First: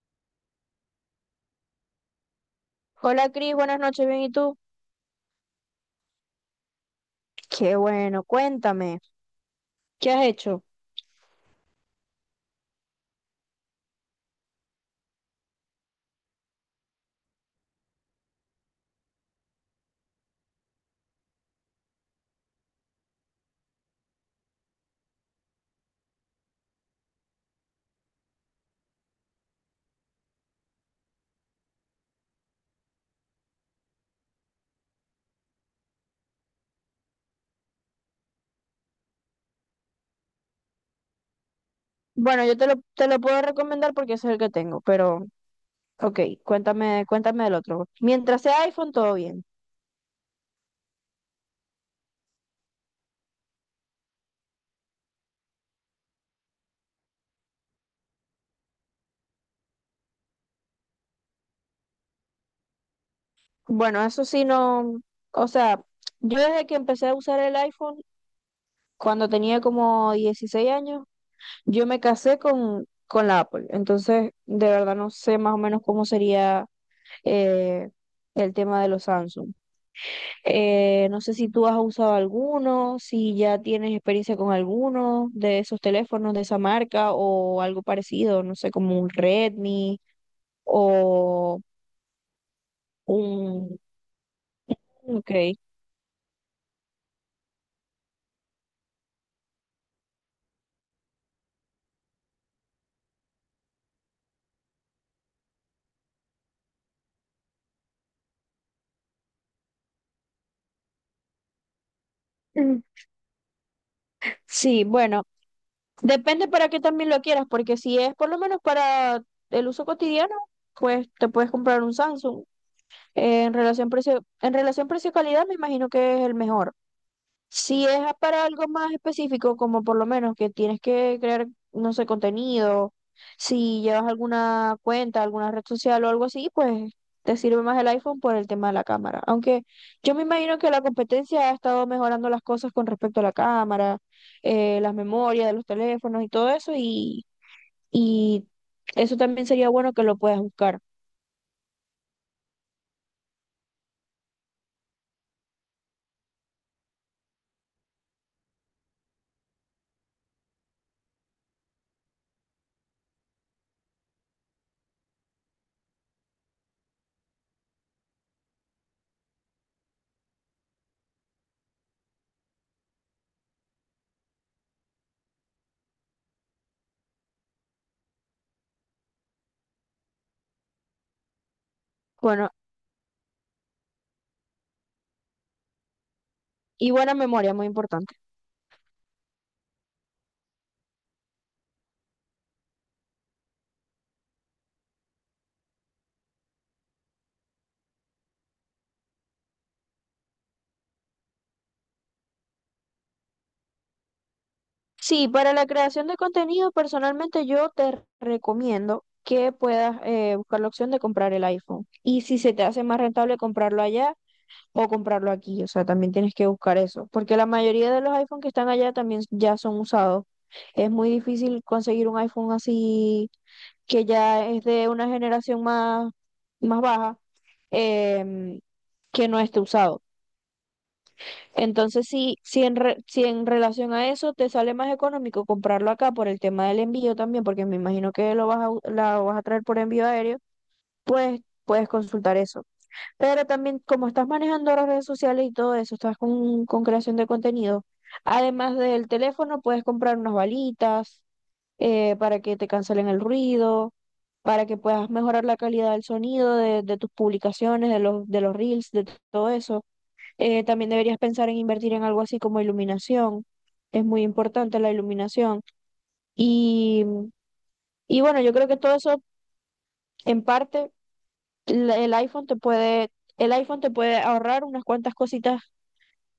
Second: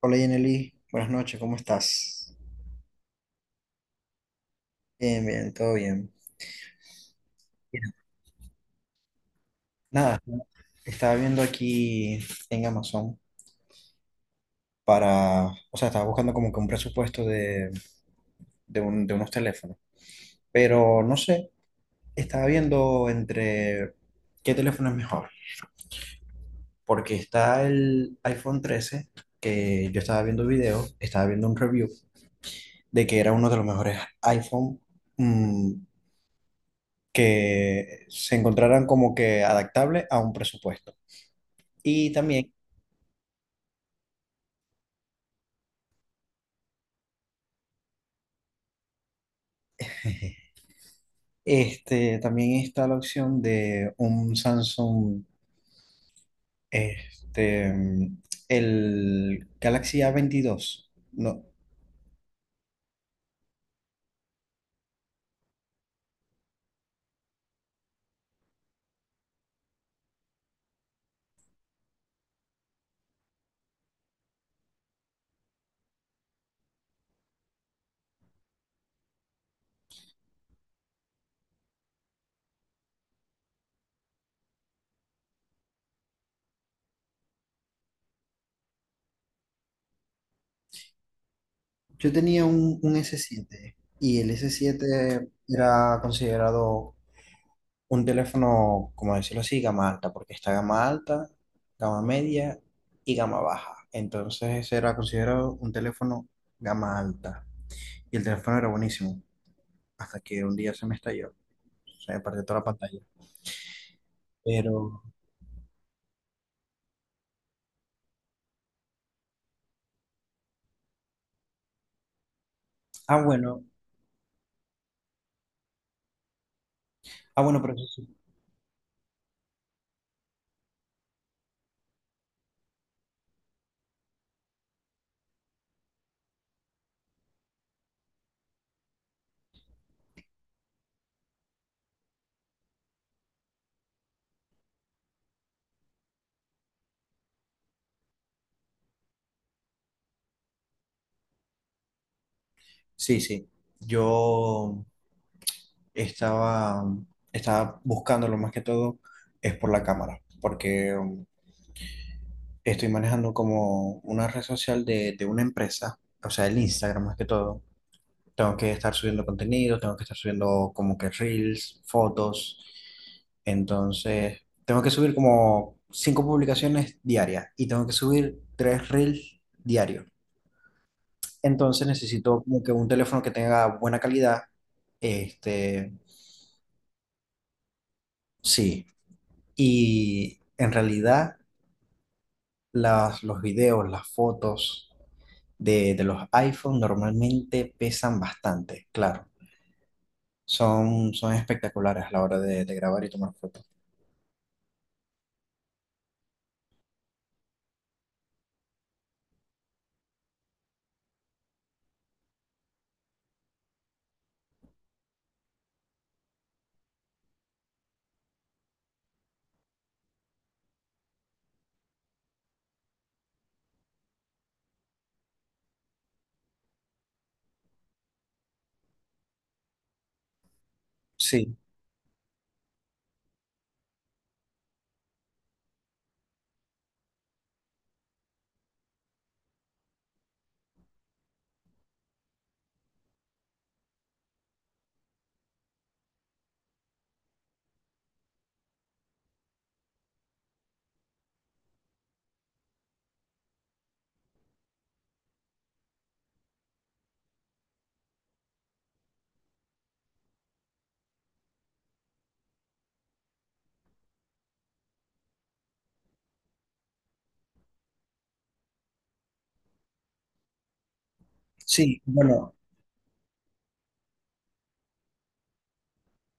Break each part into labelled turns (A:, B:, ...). A: Hola Yeneli, buenas noches, ¿cómo estás?
B: Hola Cris, buenas noches, bien, ¿y tú?
A: Bien, bien, todo bien.
B: Qué
A: Bien.
B: bueno, cuéntame, ¿qué
A: Nada,
B: has hecho?
A: estaba viendo aquí en Amazon para, o sea, estaba buscando como que un presupuesto de de unos teléfonos, pero no sé, estaba viendo entre qué teléfono es mejor, porque está el iPhone 13 que yo estaba viendo videos, estaba viendo un review de que era uno de los mejores iPhone mm, que se encontraran como que adaptable a un presupuesto. Y
B: Bueno,
A: también,
B: yo te lo puedo recomendar porque ese es el que tengo, pero ok, cuéntame del otro. Mientras sea iPhone, todo bien.
A: también está la opción de un Samsung, este, el Galaxy A22. No,
B: Bueno, eso sí no, o sea, yo desde que empecé a usar el iPhone, cuando tenía como 16 años, yo me casé con la Apple, entonces de verdad no sé más o menos cómo sería eh, el tema de los Samsung. No sé si tú has usado alguno, si ya tienes experiencia con alguno de esos teléfonos de esa marca o algo parecido, no sé, como un Redmi o
A: yo tenía un S7
B: un.
A: y el S7
B: Ok.
A: era considerado un teléfono, como decirlo así, gama alta, porque está gama alta, gama media y gama baja. Entonces era considerado un teléfono gama alta. Y el teléfono era buenísimo, hasta que un día se me estalló, se me partió toda la
B: Mm.
A: pantalla.
B: Sí,
A: Pero,
B: bueno, depende para qué también lo quieras, porque si es por lo menos para el uso cotidiano, pues te puedes comprar un Samsung.
A: ah,
B: En
A: bueno,
B: relación precio, en relación precio-calidad, me imagino que es el mejor.
A: ah, bueno, pero
B: Si
A: eso
B: es
A: sí.
B: para algo más específico, como por lo menos que tienes que crear, no sé, contenido, si llevas alguna cuenta, alguna red social o algo así, pues te sirve más el iPhone por el tema de la cámara. Aunque yo me imagino que la competencia ha estado mejorando las cosas con respecto a la cámara, las memorias de los teléfonos y todo eso, y eso también sería bueno que lo puedas buscar.
A: Sí, sí. Yo estaba, estaba buscándolo más que todo, es por la cámara, porque estoy manejando como una red social de una empresa, o sea, el Instagram más que todo. Tengo que estar subiendo contenido, tengo que estar subiendo como que reels, fotos. Entonces, tengo que subir como cinco publicaciones diarias y tengo que subir tres reels diarios. Entonces necesito
B: Bueno,
A: como que un teléfono que tenga buena calidad. Este,
B: y buena memoria, muy importante.
A: sí. Y en realidad las, los videos, las fotos de los iPhone normalmente pesan bastante, claro. Son espectaculares a la hora de grabar y tomar fotos.
B: Sí, para la creación de contenido, personalmente yo te recomiendo que puedas buscar la opción de comprar el iPhone. Y si se te hace más rentable comprarlo allá o comprarlo aquí, o sea, también tienes que buscar eso, porque la mayoría de los iPhones que están allá también ya son usados. Es muy difícil conseguir un iPhone así que ya es de una generación más, más baja, em, que no esté usado.
A: Sí,
B: Entonces, si en relación a eso te sale más económico comprarlo acá por el tema del envío también, porque me imagino que lo vas a, la vas a traer por envío aéreo, pues puedes consultar eso. Pero también, como estás manejando las redes sociales y todo eso, estás con creación de contenido, además del teléfono, puedes comprar unas balitas para que te cancelen el ruido, para que puedas mejorar la calidad del sonido de tus publicaciones, de los reels, de todo eso. También deberías pensar en invertir en algo así como iluminación. Es muy importante la iluminación. Y, y bueno, yo creo que todo eso, en parte,
A: sí,
B: el iPhone
A: bueno,
B: te puede, el iPhone te puede ahorrar unas cuantas cositas,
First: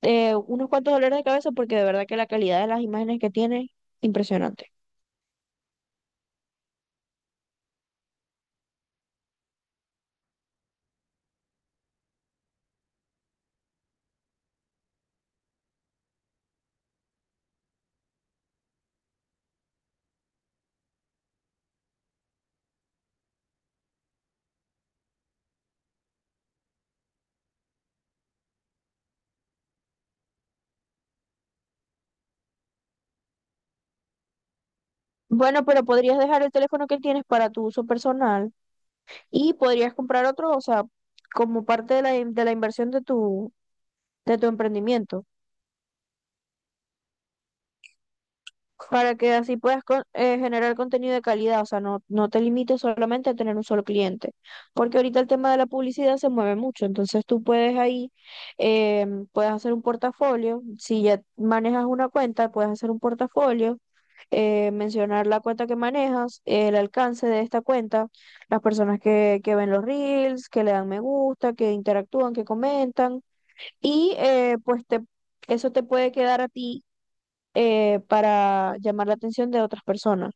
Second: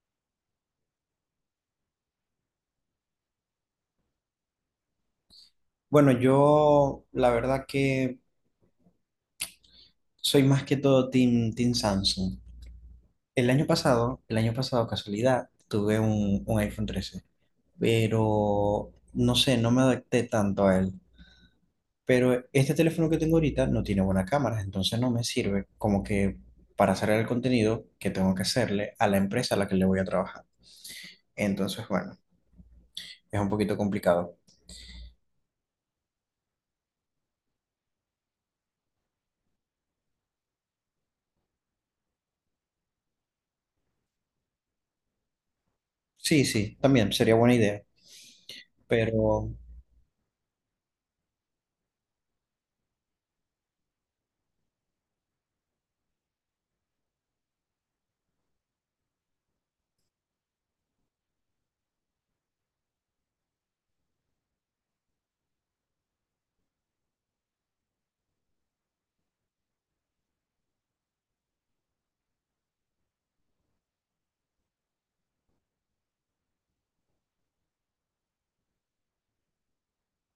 B: unos cuantos dolores de cabeza, porque de verdad que la calidad de las imágenes que tiene, impresionante.
A: bueno, yo la verdad que soy más que todo Team, team Samsung. El año pasado, casualidad, tuve un iPhone 13. Pero no sé, no me adapté tanto a él. Pero este teléfono que tengo ahorita no tiene buena cámara, entonces no me sirve como que para hacer el contenido que tengo que hacerle a la empresa a la que le voy a trabajar. Entonces, bueno, es un poquito complicado.
B: Bueno, pero podrías dejar el teléfono que tienes para tu uso personal y podrías comprar otro, o sea, como parte de la, de la inversión de tu emprendimiento.
A: Sí, sí, también sería buena idea.
B: Para que
A: Pero
B: así puedas generar contenido de calidad, o sea, no te limites solamente a tener un solo cliente, porque ahorita el tema de la publicidad se mueve mucho, entonces tú puedes ahí, eh, puedes hacer un portafolio, si ya manejas una cuenta, puedes hacer un portafolio, mencionar la cuenta que manejas, el alcance de esta cuenta, las personas que ven los reels, que le dan me gusta, que interactúan, que comentan y pues te, eso te puede quedar a ti para llamar la atención de otras personas,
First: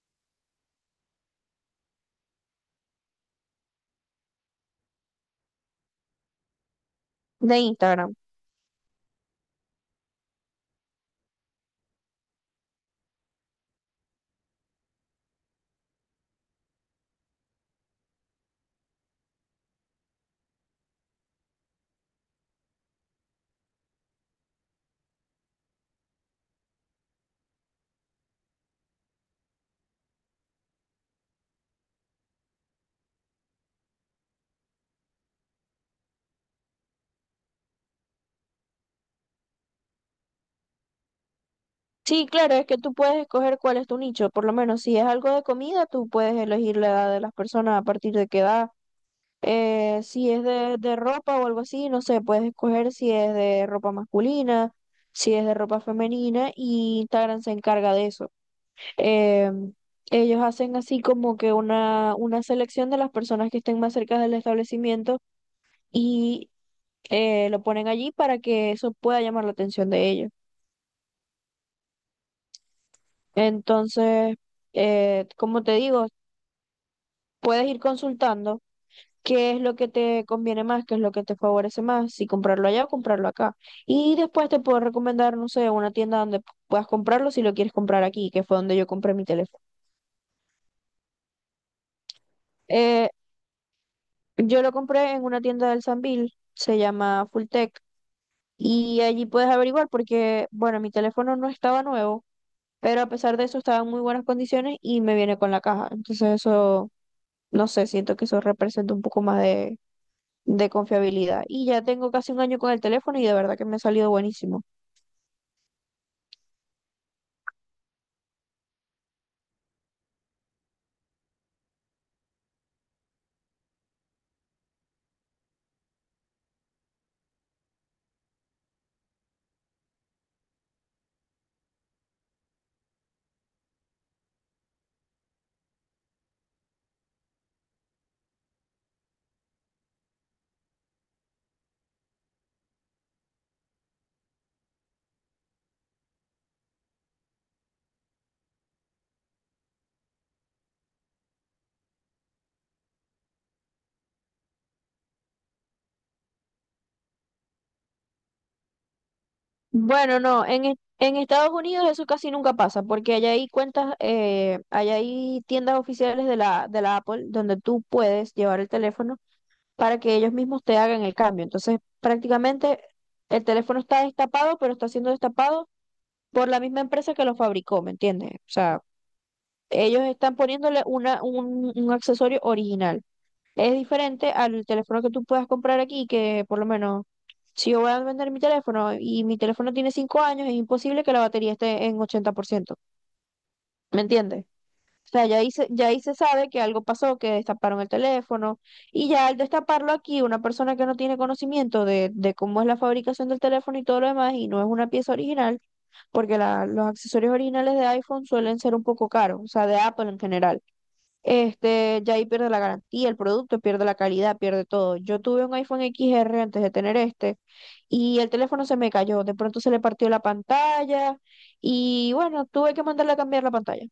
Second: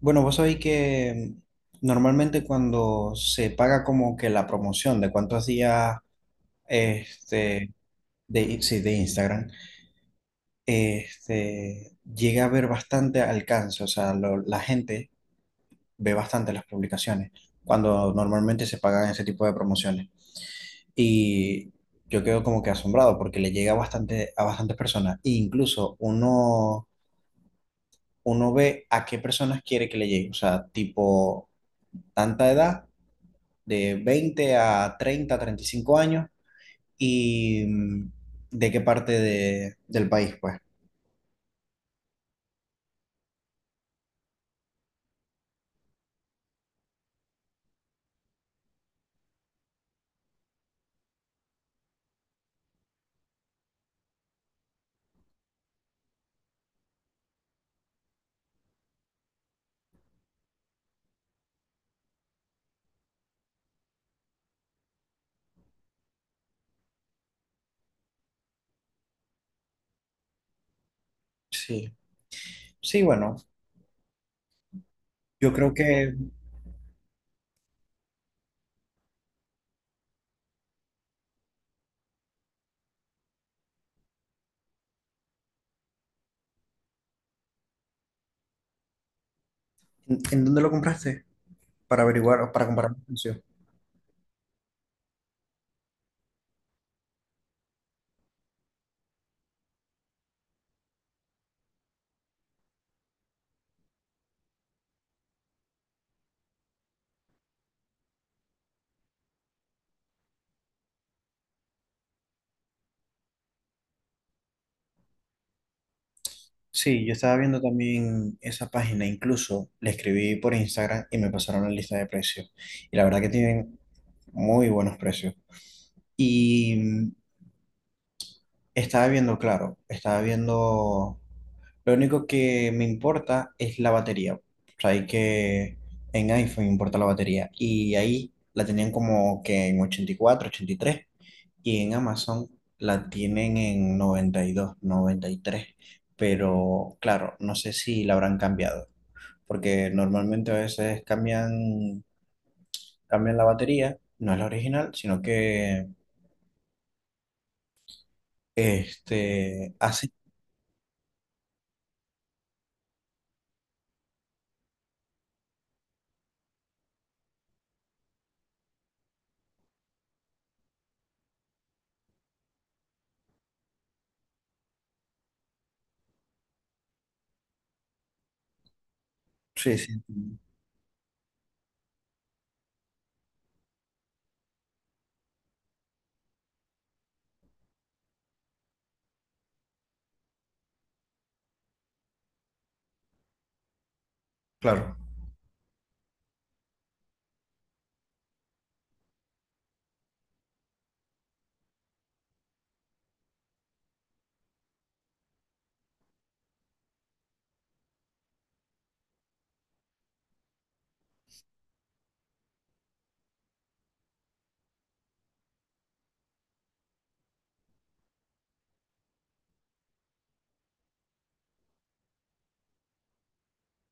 A: bueno, vos sabéis que normalmente cuando se paga como que la promoción de cuántos días
B: de
A: este,
B: Instagram.
A: de, sí, de Instagram, este, llega a ver bastante alcance, o sea, la gente ve bastante las publicaciones cuando normalmente se pagan ese tipo de promociones. Y yo quedo como que asombrado porque le llega bastante a bastantes personas. E incluso uno ve a qué personas quiere que le llegue, o sea, tipo tanta edad, de 20 a 30, 35 años y de qué parte del país, pues.
B: Sí, claro, es que tú puedes escoger cuál es tu nicho, por lo menos si es algo de comida, tú puedes elegir la edad de las personas a partir de qué edad. Si es de ropa o algo así, no sé, puedes escoger si es de ropa masculina, si es de ropa femenina y Instagram se encarga de eso. Eh, Ellos hacen así como que una selección de las personas que estén más cerca del establecimiento y lo ponen allí para que eso pueda llamar la atención de ellos.
A: Sí, sí, bueno,
B: Entonces,
A: yo
B: como
A: creo
B: te digo,
A: que...
B: puedes ir consultando qué es lo que te conviene más, qué es lo que te favorece más, si comprarlo allá o comprarlo acá. Y después te puedo recomendar, no sé, una tienda donde puedas comprarlo si lo quieres comprar aquí, que fue donde yo compré mi teléfono.
A: ¿En dónde lo compraste? Para averiguar o para comparar el
B: Eh,
A: precio.
B: yo lo compré en una tienda del Sambil, se llama Fulltech. Y allí puedes averiguar porque, bueno, mi teléfono no estaba nuevo, pero a pesar de eso estaba en muy buenas condiciones y me viene con la caja. Entonces eso, no sé, siento que eso representa un poco más de confiabilidad. Y ya tengo casi un año con el teléfono y de verdad que me ha salido buenísimo.
A: Sí, yo estaba viendo también esa página, incluso le escribí por Instagram y me pasaron la lista de precios. Y la verdad que tienen muy buenos precios. Y estaba viendo, claro, estaba viendo, lo único que me importa es la batería. O sea, hay que en iPhone importa la batería. Y ahí la tenían como que en 84, 83. Y en Amazon la tienen en 90 92 93, pero claro, no sé si la habrán cambiado, porque normalmente a veces cambian la batería, no es la original, sino que así,
B: Bueno, no, en Estados Unidos eso casi nunca pasa porque allá hay cuentas, allá hay tiendas oficiales de la Apple donde tú puedes llevar el teléfono para que ellos mismos te hagan el cambio. Entonces, prácticamente el teléfono está destapado, pero está siendo destapado por la misma empresa que lo fabricó, ¿me entiendes? O sea,
A: sí, sí,
B: ellos están poniéndole un accesorio original. Es diferente al teléfono que tú puedas comprar aquí, que por lo menos si yo voy a vender mi teléfono y mi teléfono tiene 5 años, es imposible que la batería esté en 80%, ¿me entiendes?
A: claro.
B: O sea, ya ahí se sabe que algo pasó, que destaparon el teléfono, y ya al destaparlo aquí, una persona que no tiene conocimiento de cómo es la fabricación del teléfono y todo lo demás, y no es una pieza original, porque los accesorios originales de iPhone suelen ser un poco caros, o sea, de Apple en general. Este, ya ahí pierde la garantía, el producto pierde la calidad, pierde todo. Yo tuve un iPhone X R antes de tener este, y el teléfono se me cayó, de pronto se le partió la pantalla, y bueno, tuve que mandarle a cambiar la pantalla.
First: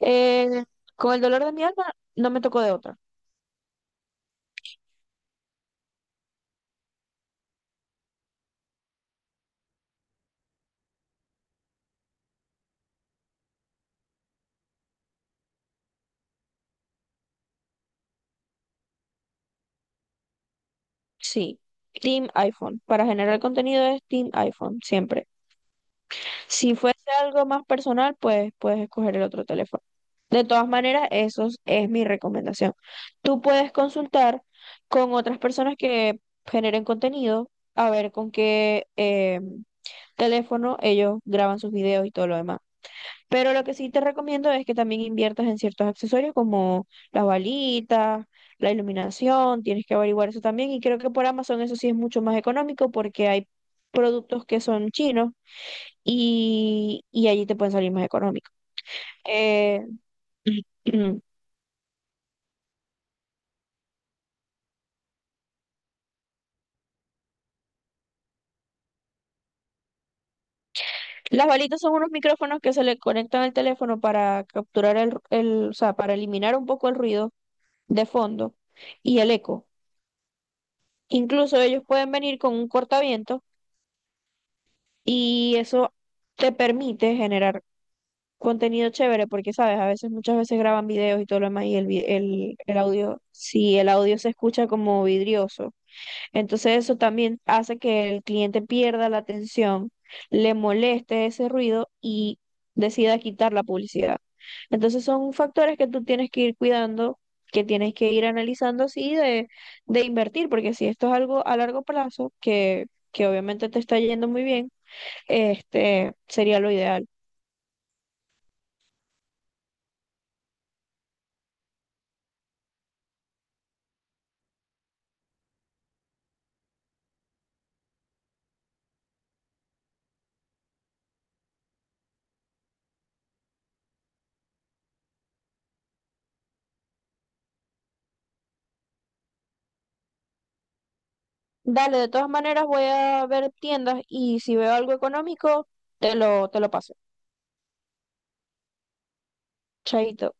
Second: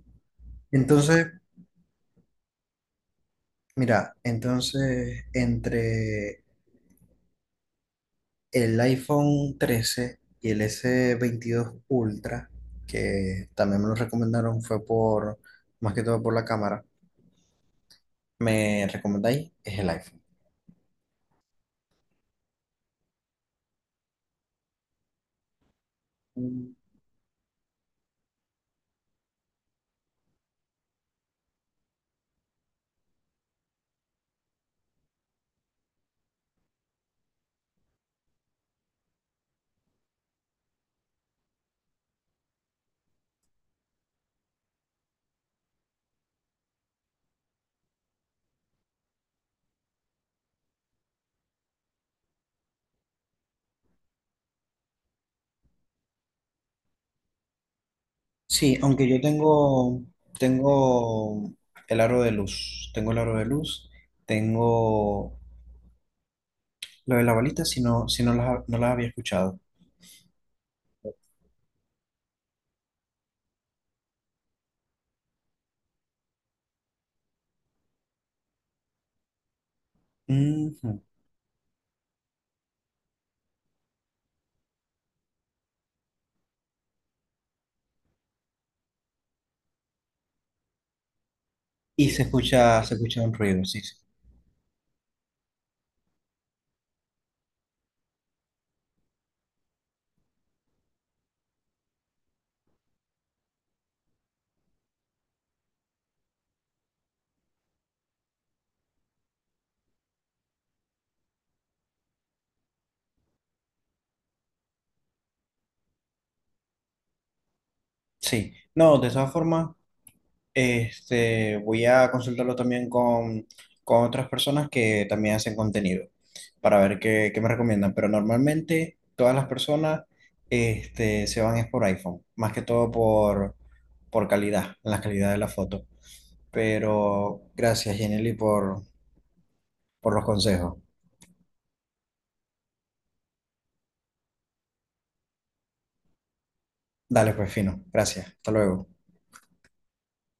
B: Eh, con el
A: Entonces,
B: dolor de mi alma, no me tocó de otra.
A: mira, entonces entre el iPhone 13 y el S22 Ultra, que también me lo recomendaron, fue por, más que todo por la cámara. Me recomendáis es el iPhone.
B: Sí. Team iPhone. Para generar contenido es Team iPhone, siempre.
A: Mm,
B: Si fuese algo más personal, pues puedes escoger el otro teléfono. De todas maneras, eso es mi recomendación. Tú puedes consultar con otras personas que generen contenido, a ver con qué teléfono ellos graban sus videos y todo lo demás. Pero lo que sí te recomiendo es que también inviertas en ciertos accesorios como las balitas, la iluminación, tienes que averiguar eso también. Y creo que por Amazon eso sí es mucho más económico porque hay productos que son chinos y allí te pueden salir más económicos.
A: sí, aunque yo
B: Eh,
A: tengo, tengo el aro de luz, tengo el aro de luz, tengo lo de la balita, si no, no las había escuchado.
B: las balitas son unos micrófonos que se le conectan al teléfono para capturar el, o sea, para eliminar un poco el ruido de fondo y el eco.
A: Ujú.
B: Incluso ellos pueden venir con un cortaviento. Y eso te permite generar contenido chévere porque, sabes, a veces, muchas veces graban videos y todo lo demás y el,
A: Y se
B: el
A: escucha, se
B: audio,
A: escucha un ruido,
B: si
A: sí,
B: el
A: sí.
B: audio se escucha como vidrioso. Entonces eso también hace que el cliente pierda la atención, le moleste ese ruido y decida quitar la publicidad. Entonces son factores que tú tienes que ir cuidando, que tienes que ir analizando así de invertir, porque si esto es algo a largo plazo, que obviamente te está yendo muy bien, este, sería lo ideal.
A: Sí. No, de todas formas, voy a consultarlo también con otras personas que también hacen contenido para ver qué me recomiendan. Pero normalmente todas las personas se van es por iPhone, más que todo por calidad, la calidad de la foto. Pero gracias, Jenny, por los consejos.
B: Dale, de todas maneras voy a ver tiendas y si veo algo económico, te lo paso.
A: Dale, pues fino. Gracias. Hasta luego.
B: Chaito.